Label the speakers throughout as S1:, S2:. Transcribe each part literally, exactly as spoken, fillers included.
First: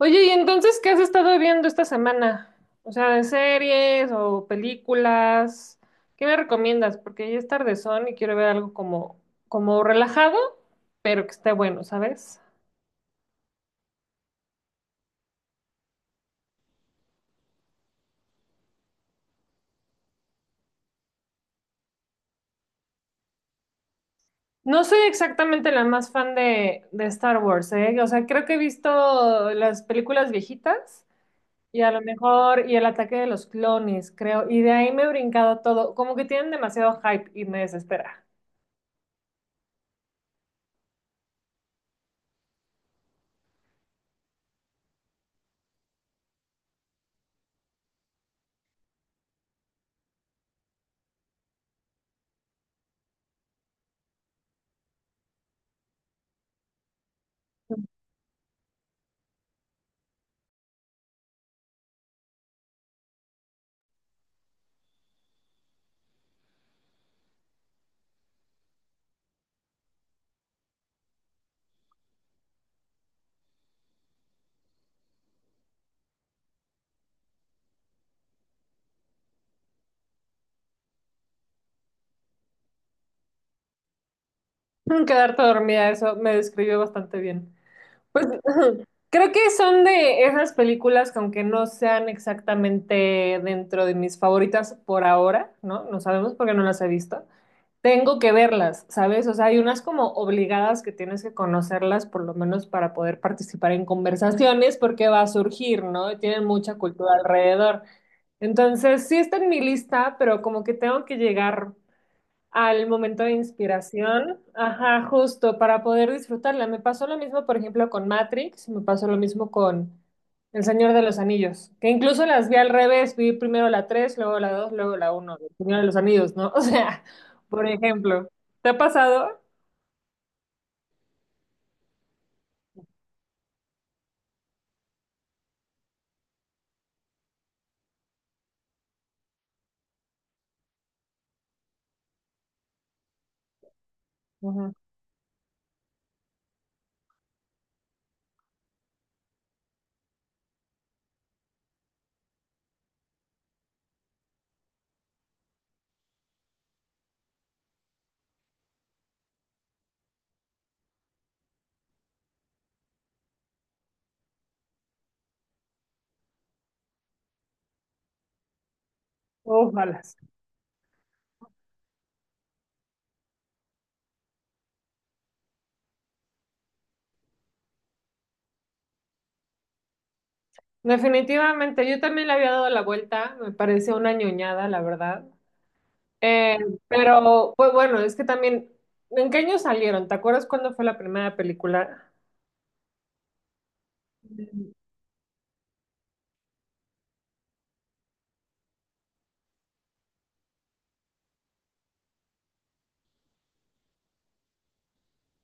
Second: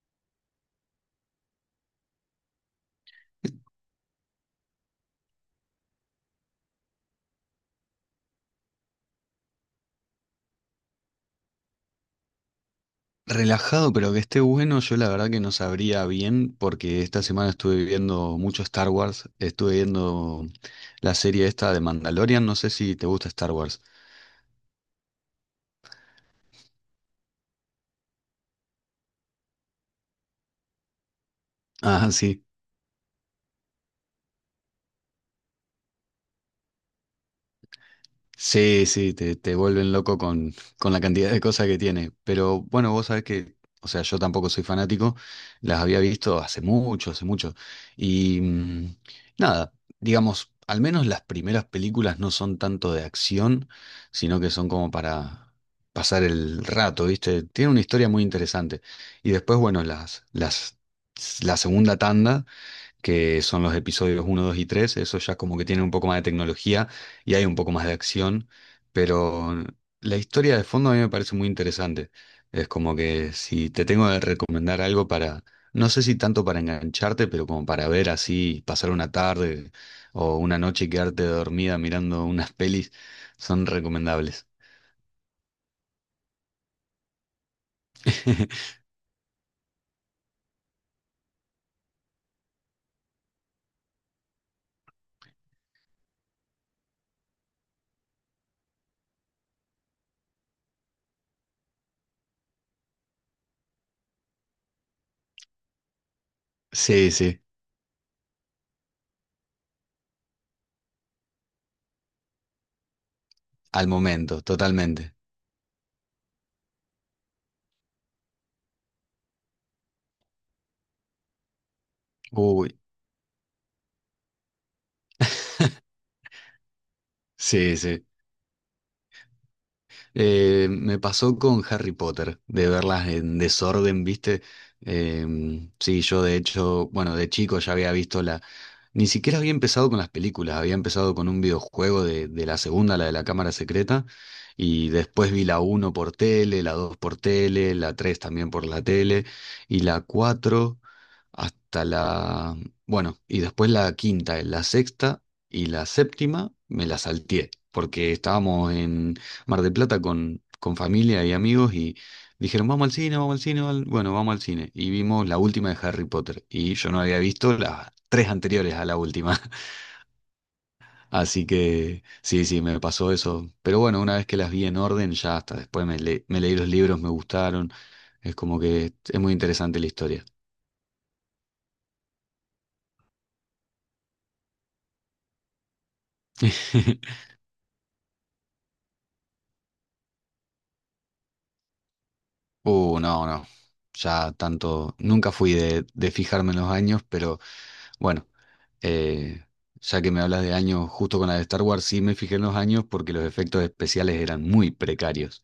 S1: Oye, ¿y entonces qué has estado viendo esta semana? O sea, de series o películas. ¿Qué me recomiendas? Porque ya es tardezón y quiero ver algo como, como relajado, pero que esté bueno, ¿sabes?
S2: Relajado, pero que esté bueno, yo la verdad que no sabría bien, porque esta semana estuve viendo mucho Star Wars, estuve viendo la serie esta de Mandalorian, no sé si te gusta Star Wars.
S1: No soy exactamente la más fan de, de Star Wars, ¿eh? O sea, creo que he visto las películas viejitas y a lo
S2: Ah, sí.
S1: mejor y el ataque de los clones, creo. Y de ahí me he brincado todo. Como que tienen demasiado hype y me desespera.
S2: Sí, sí, te, te vuelven loco con, con la cantidad de cosas que tiene. Pero bueno, vos sabés que, o sea, yo tampoco soy fanático, las había visto hace mucho, hace mucho. Y mm, nada, digamos, al menos las primeras películas no son tanto de acción, sino que son como para pasar el rato, ¿viste? Tiene una historia muy interesante. Y después, bueno, las, las, la segunda tanda que son los episodios uno, dos y tres. Eso ya como que tiene un poco más de tecnología y hay un poco más de acción, pero la historia de fondo a mí me parece muy interesante. Es como que si te tengo que recomendar algo para, no sé si tanto para engancharte, pero como para ver así, pasar una tarde o una noche y quedarte dormida mirando unas pelis, son recomendables.
S1: Quedarte dormida, eso me describió bastante bien. Pues ujú, creo que son de esas películas que aunque no sean exactamente dentro de mis favoritas por ahora, ¿no? No sabemos porque no las he visto. Tengo que verlas, ¿sabes? O sea, hay unas como obligadas que tienes que conocerlas por lo menos para poder participar en conversaciones porque va a surgir, ¿no? Y tienen mucha cultura
S2: Sí, sí,
S1: alrededor. Entonces, sí está en mi lista, pero como que tengo que llegar al momento de
S2: al
S1: inspiración,
S2: momento,
S1: ajá,
S2: totalmente.
S1: justo para poder disfrutarla. Me pasó lo mismo, por ejemplo, con Matrix, me pasó lo mismo con El Señor de los Anillos, que incluso las vi al
S2: Uy,
S1: revés, vi primero la tres, luego la dos, luego la uno. El Señor de los Anillos, ¿no? O sea, por
S2: sí, sí.
S1: ejemplo, ¿te ha pasado?
S2: Eh, me pasó con Harry Potter, de verlas en desorden, ¿viste? Em, sí, yo de hecho, bueno, de chico ya había visto la... Ni siquiera había empezado con las películas, había empezado con un videojuego de, de, la segunda, la de la cámara secreta,
S1: Ujú.
S2: y después vi la uno por tele, la dos por tele, la tres también por la tele, y la cuatro hasta la... Bueno, y después la quinta, la sexta y la séptima me la salteé, porque estábamos en Mar del Plata con, con familia y amigos y dijeron, vamos al cine, vamos al cine, vamos bueno, vamos al cine. Y vimos la última de Harry Potter y yo no había visto las tres anteriores a la última.
S1: Ojalá.
S2: Así que sí, sí, me pasó eso. Pero bueno, una vez que las vi en orden, ya hasta después me, le- me leí los libros, me gustaron. Es como que es muy interesante la historia.
S1: Definitivamente, yo también le había dado la vuelta, me parece una ñoñada, la verdad. Eh, pero, pues bueno, es que también, ¿en qué año salieron? ¿Te acuerdas cuándo fue la primera película?
S2: Uh, no, no. Ya tanto, nunca fui de, de fijarme en los años, pero bueno, eh, ya que me hablas de años justo con la de Star Wars, sí me fijé en los años porque los efectos especiales eran muy precarios.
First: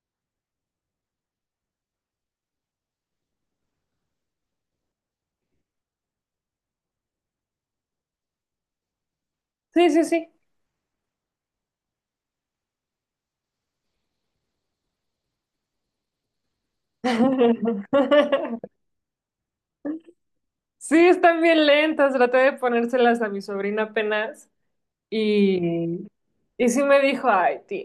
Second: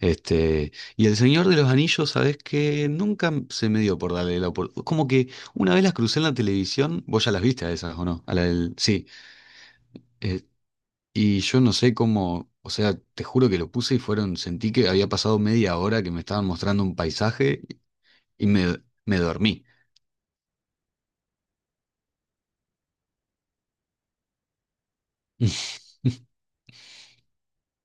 S2: Este, y El Señor de los Anillos, sabes que nunca se me dio por darle la oportunidad. Como que una vez las crucé en la televisión, vos ya las viste a esas, ¿o no? A la del- sí.
S1: Sí, sí, sí.
S2: Eh, y yo no sé cómo, o sea, te juro que lo puse y fueron, sentí que había pasado media hora que me estaban mostrando un paisaje y me, me dormí.
S1: Sí, están bien lentas. Traté de ponérselas a mi sobrina apenas y, y sí me dijo, ay, tía,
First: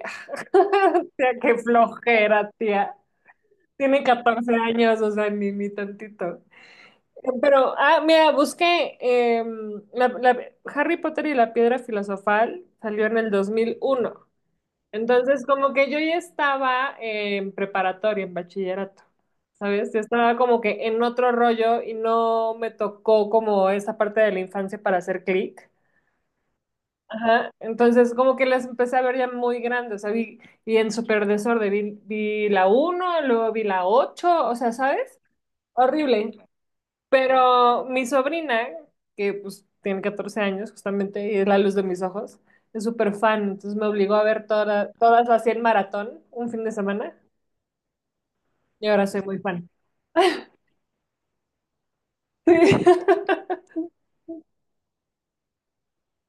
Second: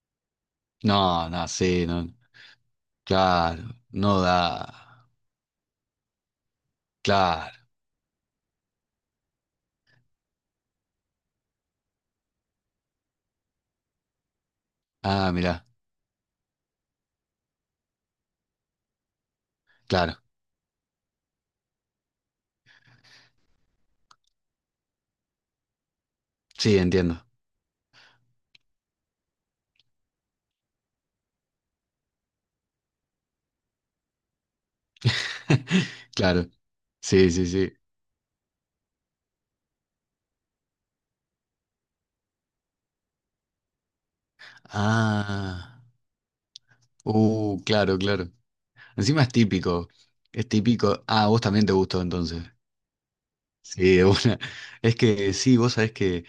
S1: tía,
S2: No, no,
S1: qué
S2: sí, no.
S1: flojera, tía.
S2: Claro,
S1: Tiene
S2: no
S1: catorce años,
S2: da.
S1: o sea, ni, ni tantito.
S2: Claro.
S1: Pero, ah, mira, busqué em, la- la- Harry Potter y la Piedra Filosofal, salió en el dos mil uno.
S2: Ah,
S1: Entonces,
S2: mirá,
S1: como que yo ya estaba en preparatoria, en bachillerato, ¿sabes? Yo
S2: claro.
S1: estaba como que en otro rollo y no me tocó como esa parte de la infancia para hacer clic.
S2: Sí, entiendo.
S1: Ajá. Entonces, como que las empecé a ver ya muy grandes, o sea, vi, vi en súper desorden, vi, vi la uno, luego vi la ocho, o sea, ¿sabes? Horrible.
S2: Claro. Sí, sí, sí.
S1: Pero mi sobrina, que pues tiene catorce años justamente y es la luz de mis ojos, es súper fan, entonces me obligó a ver toda- todas las cien
S2: Ah.
S1: maratón un fin de semana
S2: Uh, claro, claro.
S1: y ahora soy
S2: Encima es
S1: muy fan.
S2: típico. Es típico. Ah, vos también te gustó entonces. Sí, de una. Es que sí, vos sabés que,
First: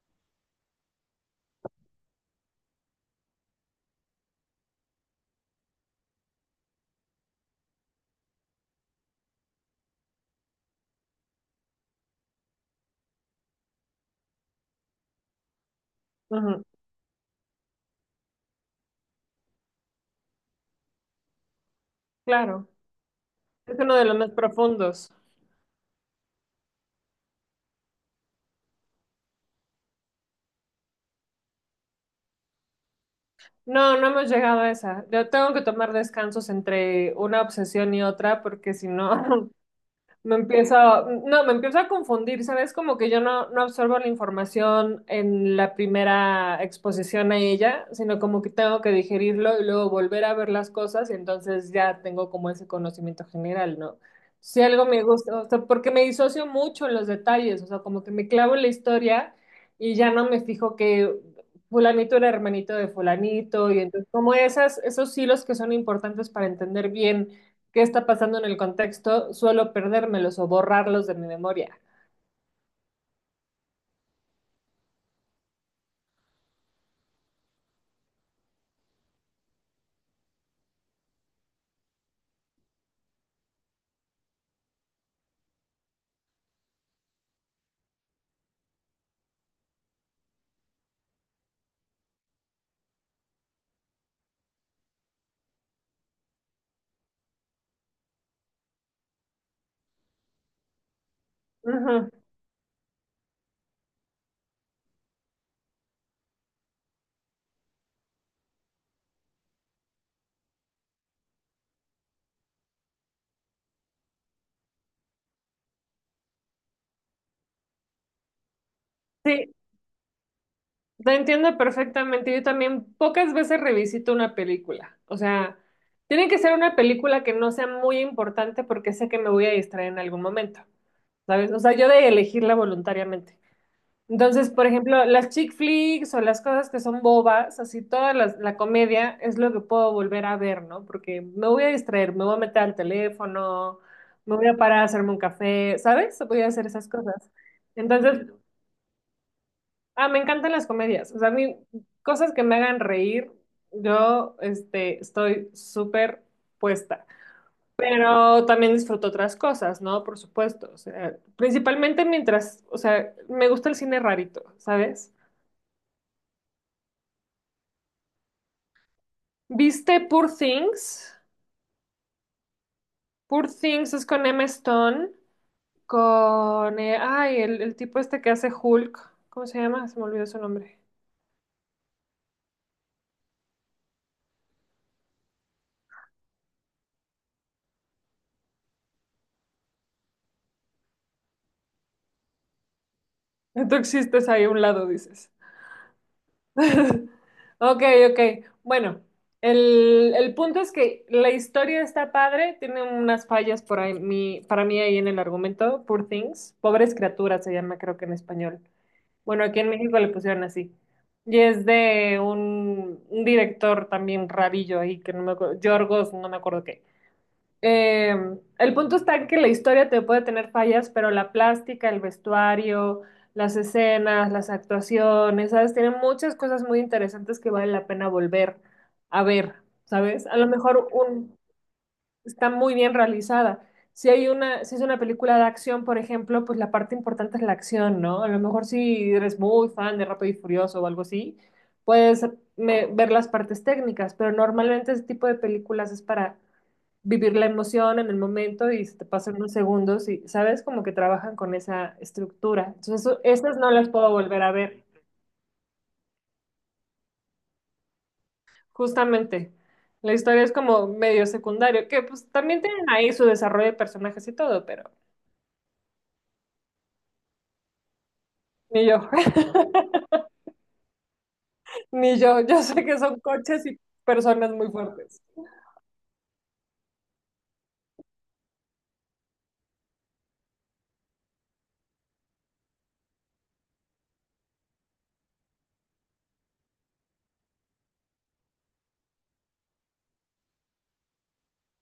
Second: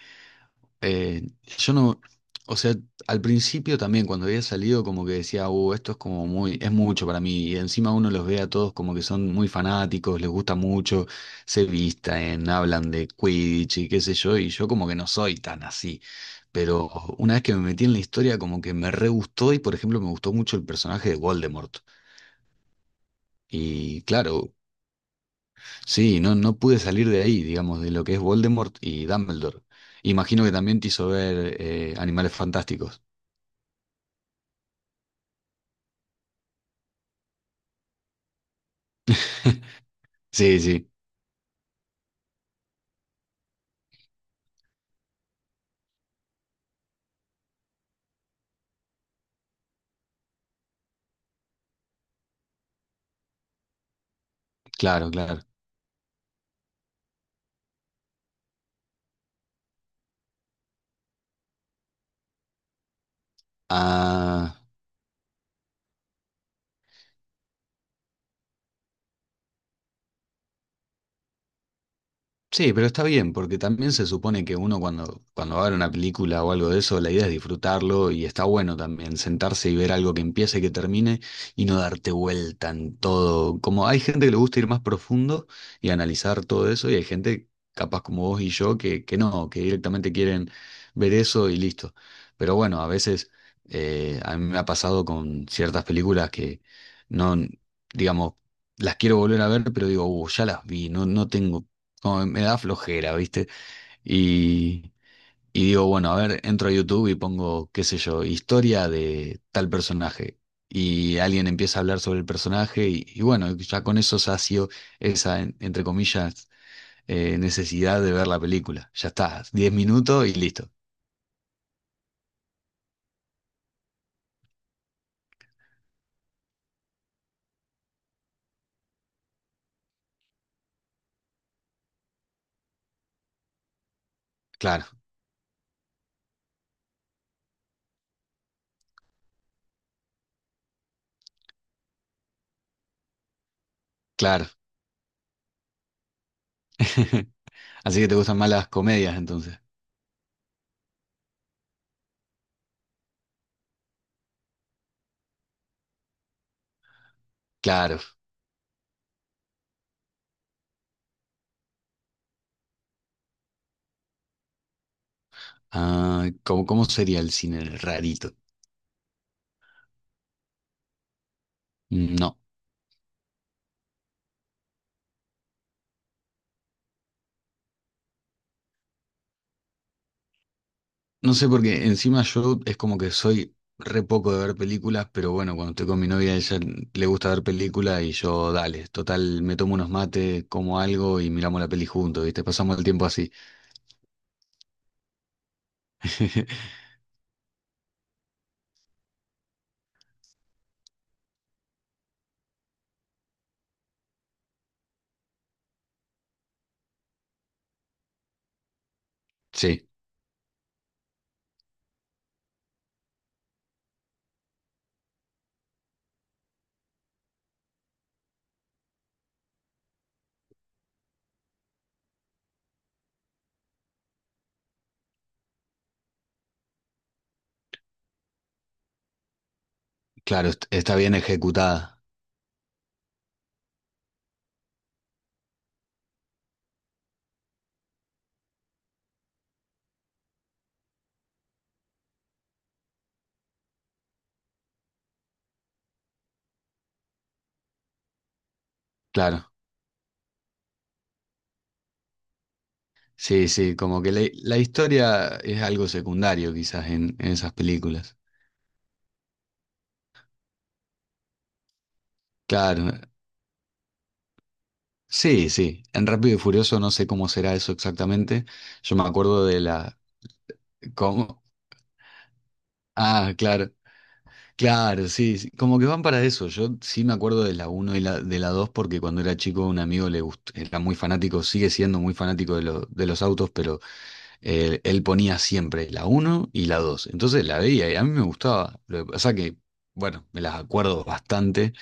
S2: Eh, yo no, o sea, al principio también cuando había salido como que decía, uh, esto es como muy, es mucho para mí, y encima uno los ve a todos como que son muy fanáticos, les gusta mucho, se visten, hablan de Quidditch y qué sé yo, y yo como que no soy tan así,
S1: Sí. Ujú,
S2: pero una vez que me metí en la historia como que me re gustó y por ejemplo me gustó mucho el personaje de Voldemort,
S1: claro, es uno
S2: y
S1: de los más
S2: claro,
S1: profundos.
S2: sí, no, no pude salir de ahí, digamos, de lo que es Voldemort y Dumbledore. Imagino que también te hizo ver eh, Animales Fantásticos.
S1: No, no hemos llegado a esa. Yo tengo que tomar descansos entre una obsesión y otra porque si no, me
S2: Sí, sí,
S1: empieza, no, me empieza a confundir, ¿sabes? Como que yo no, no absorbo la información en la primera exposición a ella, sino como que tengo que digerirlo y luego volver a ver las cosas y entonces ya tengo como ese conocimiento general, ¿no? Si algo me
S2: claro,
S1: gusta,
S2: claro.
S1: o sea, porque me disocio mucho en los detalles, o sea, como que me clavo en la historia y ya no me fijo que fulanito era hermanito de fulanito y entonces como
S2: Ah,
S1: esas, esos hilos que son importantes para entender bien qué está pasando en el contexto, suelo perdérmelos o borrarlos de mi memoria.
S2: sí, pero está bien, porque también se supone que uno cuando, cuando, va a ver una película o algo de eso, la idea es disfrutarlo y está bueno también sentarse y ver algo que empiece y que termine y no darte vuelta en todo. Como hay gente que le gusta ir más profundo y analizar todo eso y hay gente capaz como vos y yo que, que no, que directamente quieren ver eso y listo. Pero bueno, a veces eh, a mí me ha pasado con ciertas películas que no, digamos, las quiero volver a ver, pero digo, "Uh, ya las vi, no, no tengo,
S1: Ujú.
S2: como me da flojera, ¿viste? Y, y digo, bueno, a ver, entro a YouTube y pongo, qué sé yo, historia de tal personaje. Y alguien empieza a hablar sobre el personaje y, y bueno, ya con eso sacio esa, en- entre comillas, eh, necesidad de ver la película. Ya está,
S1: Sí,
S2: diez minutos y listo.
S1: te entiendo perfectamente. Yo también pocas veces revisito una película. O sea, tiene que ser una película que no sea muy importante porque sé que me voy a distraer en algún momento, ¿sabes? O sea, yo de elegirla voluntariamente. Entonces, por
S2: Claro,
S1: ejemplo, las chick flicks o las cosas que son bobas, así toda la, la comedia es lo que puedo volver a ver, ¿no? Porque me voy a distraer, me voy a meter al teléfono, me
S2: claro.
S1: voy a parar a hacerme un café, ¿sabes? Voy a hacer esas cosas.
S2: Así que te
S1: Entonces,
S2: gustan más las comedias entonces.
S1: ah, me encantan las comedias. O sea, a mí, cosas que me hagan reír, yo, este, estoy súper puesta.
S2: Claro.
S1: Pero también disfruto otras cosas, ¿no? Por supuesto. O sea, principalmente mientras, o sea, me gusta el cine rarito, ¿sabes?
S2: Ah, ¿cómo, cómo sería el cine rarito?
S1: ¿Viste Poor Things?
S2: No.
S1: Poor Things es con Emma Stone, con... eh, ay, el, el tipo este que hace Hulk. ¿Cómo se llama? Se me olvidó su nombre.
S2: No sé, porque encima yo es como que soy re poco de ver películas, pero bueno, cuando estoy con mi novia, ella le gusta ver películas y yo, dale, total, me tomo unos mates, como algo y miramos la peli juntos, ¿viste? Pasamos el tiempo así.
S1: Tú existes ahí a un lado, dices. Ok, ok. Bueno, el, el punto es que la historia está padre, tiene unas fallas por ahí, mi- para mí ahí en el argumento, Poor Things. Pobres criaturas se llama creo que en español. Bueno, aquí en
S2: Sí,
S1: México le pusieron así. Y es de un, un director también rabillo ahí, que no me acuerdo, Yorgos, no me acuerdo qué. Eh, el punto está en que la historia te puede tener fallas, pero la plástica, el vestuario, las escenas, las actuaciones, ¿sabes? Tiene muchas cosas muy interesantes que vale la pena volver a ver, ¿sabes? A lo
S2: claro, est-
S1: mejor
S2: está bien
S1: un,
S2: ejecutada,
S1: está muy bien realizada. Si hay una, si es una película de acción, por ejemplo, pues la parte importante es la acción, ¿no? A lo mejor si eres muy fan de Rápido y Furioso o algo así, puedes me- ver las partes técnicas, pero normalmente ese tipo de películas es para vivir la emoción en el momento y se te pasan
S2: claro.
S1: unos segundos y, ¿sabes? Como que trabajan con esa estructura. Entonces, eso-
S2: Sí,
S1: esas no
S2: sí,
S1: las
S2: como
S1: puedo
S2: que la,
S1: volver a
S2: la
S1: ver,
S2: historia es algo secundario quizás en, en, esas películas.
S1: justamente. La historia es como medio secundario, que pues también tienen
S2: Claro,
S1: ahí su desarrollo de personajes y todo, pero...
S2: sí, sí. En Rápido y Furioso no sé cómo será eso exactamente.
S1: Ni
S2: Yo
S1: yo,
S2: me acuerdo de la... ¿Cómo?
S1: ni yo. Yo sé que son
S2: Ah,
S1: coches
S2: claro.
S1: y personas muy
S2: Claro,
S1: fuertes.
S2: sí, sí, como que van para eso. Yo sí me acuerdo de la uno y la, de la dos porque cuando era chico un amigo le gust- era muy fanático, sigue siendo muy fanático de, lo- de los autos, pero eh, él ponía siempre la uno y la dos. Entonces la veía y a mí me gustaba. Lo que pasa que, bueno, me las acuerdo bastante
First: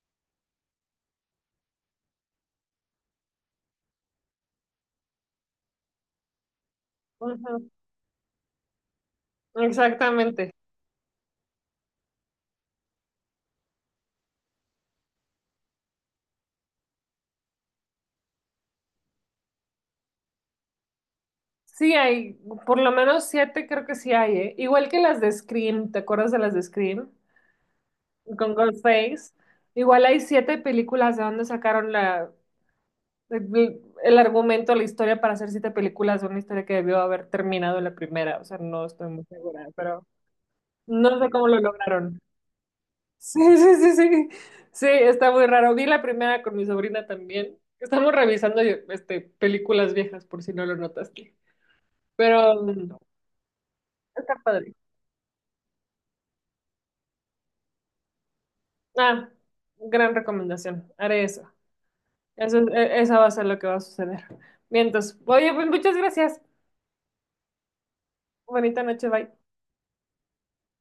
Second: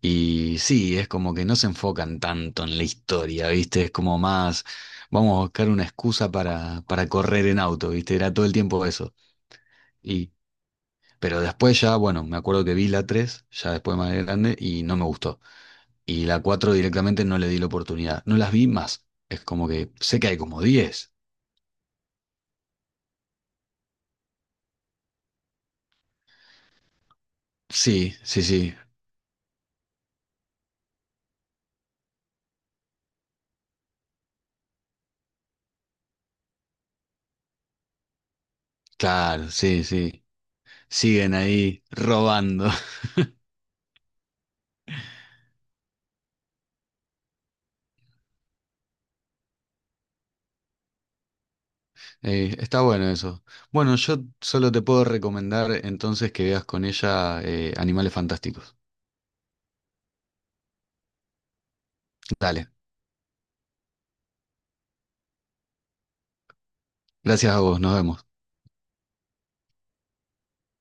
S2: y sí, es como que no se enfocan tanto en la historia, ¿viste? Es como más, vamos a buscar una excusa para, para, correr en
S1: Ujú,
S2: auto, ¿viste? Era todo el tiempo eso.
S1: exactamente.
S2: Pero después ya, bueno, me acuerdo que vi la tres ya después más grande, y no me gustó. Y la cuatro directamente no le di la oportunidad. No las vi más. Es como que sé que hay como diez.
S1: Sí hay, por lo menos siete creo que sí hay, ¿eh? Igual que las de Scream, ¿te acuerdas de las de Scream?
S2: Sí, sí,
S1: Con
S2: sí.
S1: Ghostface. Igual hay siete películas de donde sacaron la, el, el argumento, la historia para hacer siete películas de una historia que debió haber terminado en la primera. O sea, no estoy muy
S2: Claro,
S1: segura,
S2: sí,
S1: pero
S2: sí.
S1: no sé
S2: Siguen
S1: cómo lo
S2: ahí
S1: lograron.
S2: robando.
S1: Sí, sí, sí, sí. Sí, está muy raro. Vi la primera con mi sobrina también. Estamos revisando este, películas viejas, por si no lo notaste.
S2: Eh,
S1: Pero
S2: está
S1: mm,
S2: bueno eso. Bueno, yo
S1: está
S2: solo
S1: padre.
S2: te puedo recomendar entonces que veas con ella eh, Animales Fantásticos.
S1: Ah, gran recomendación. Haré eso. Eso,
S2: Dale.
S1: e- esa va a ser lo que va a suceder. Bien, entonces, oye, pues muchas gracias.
S2: Gracias a vos, nos vemos.
S1: Bonita noche, bye.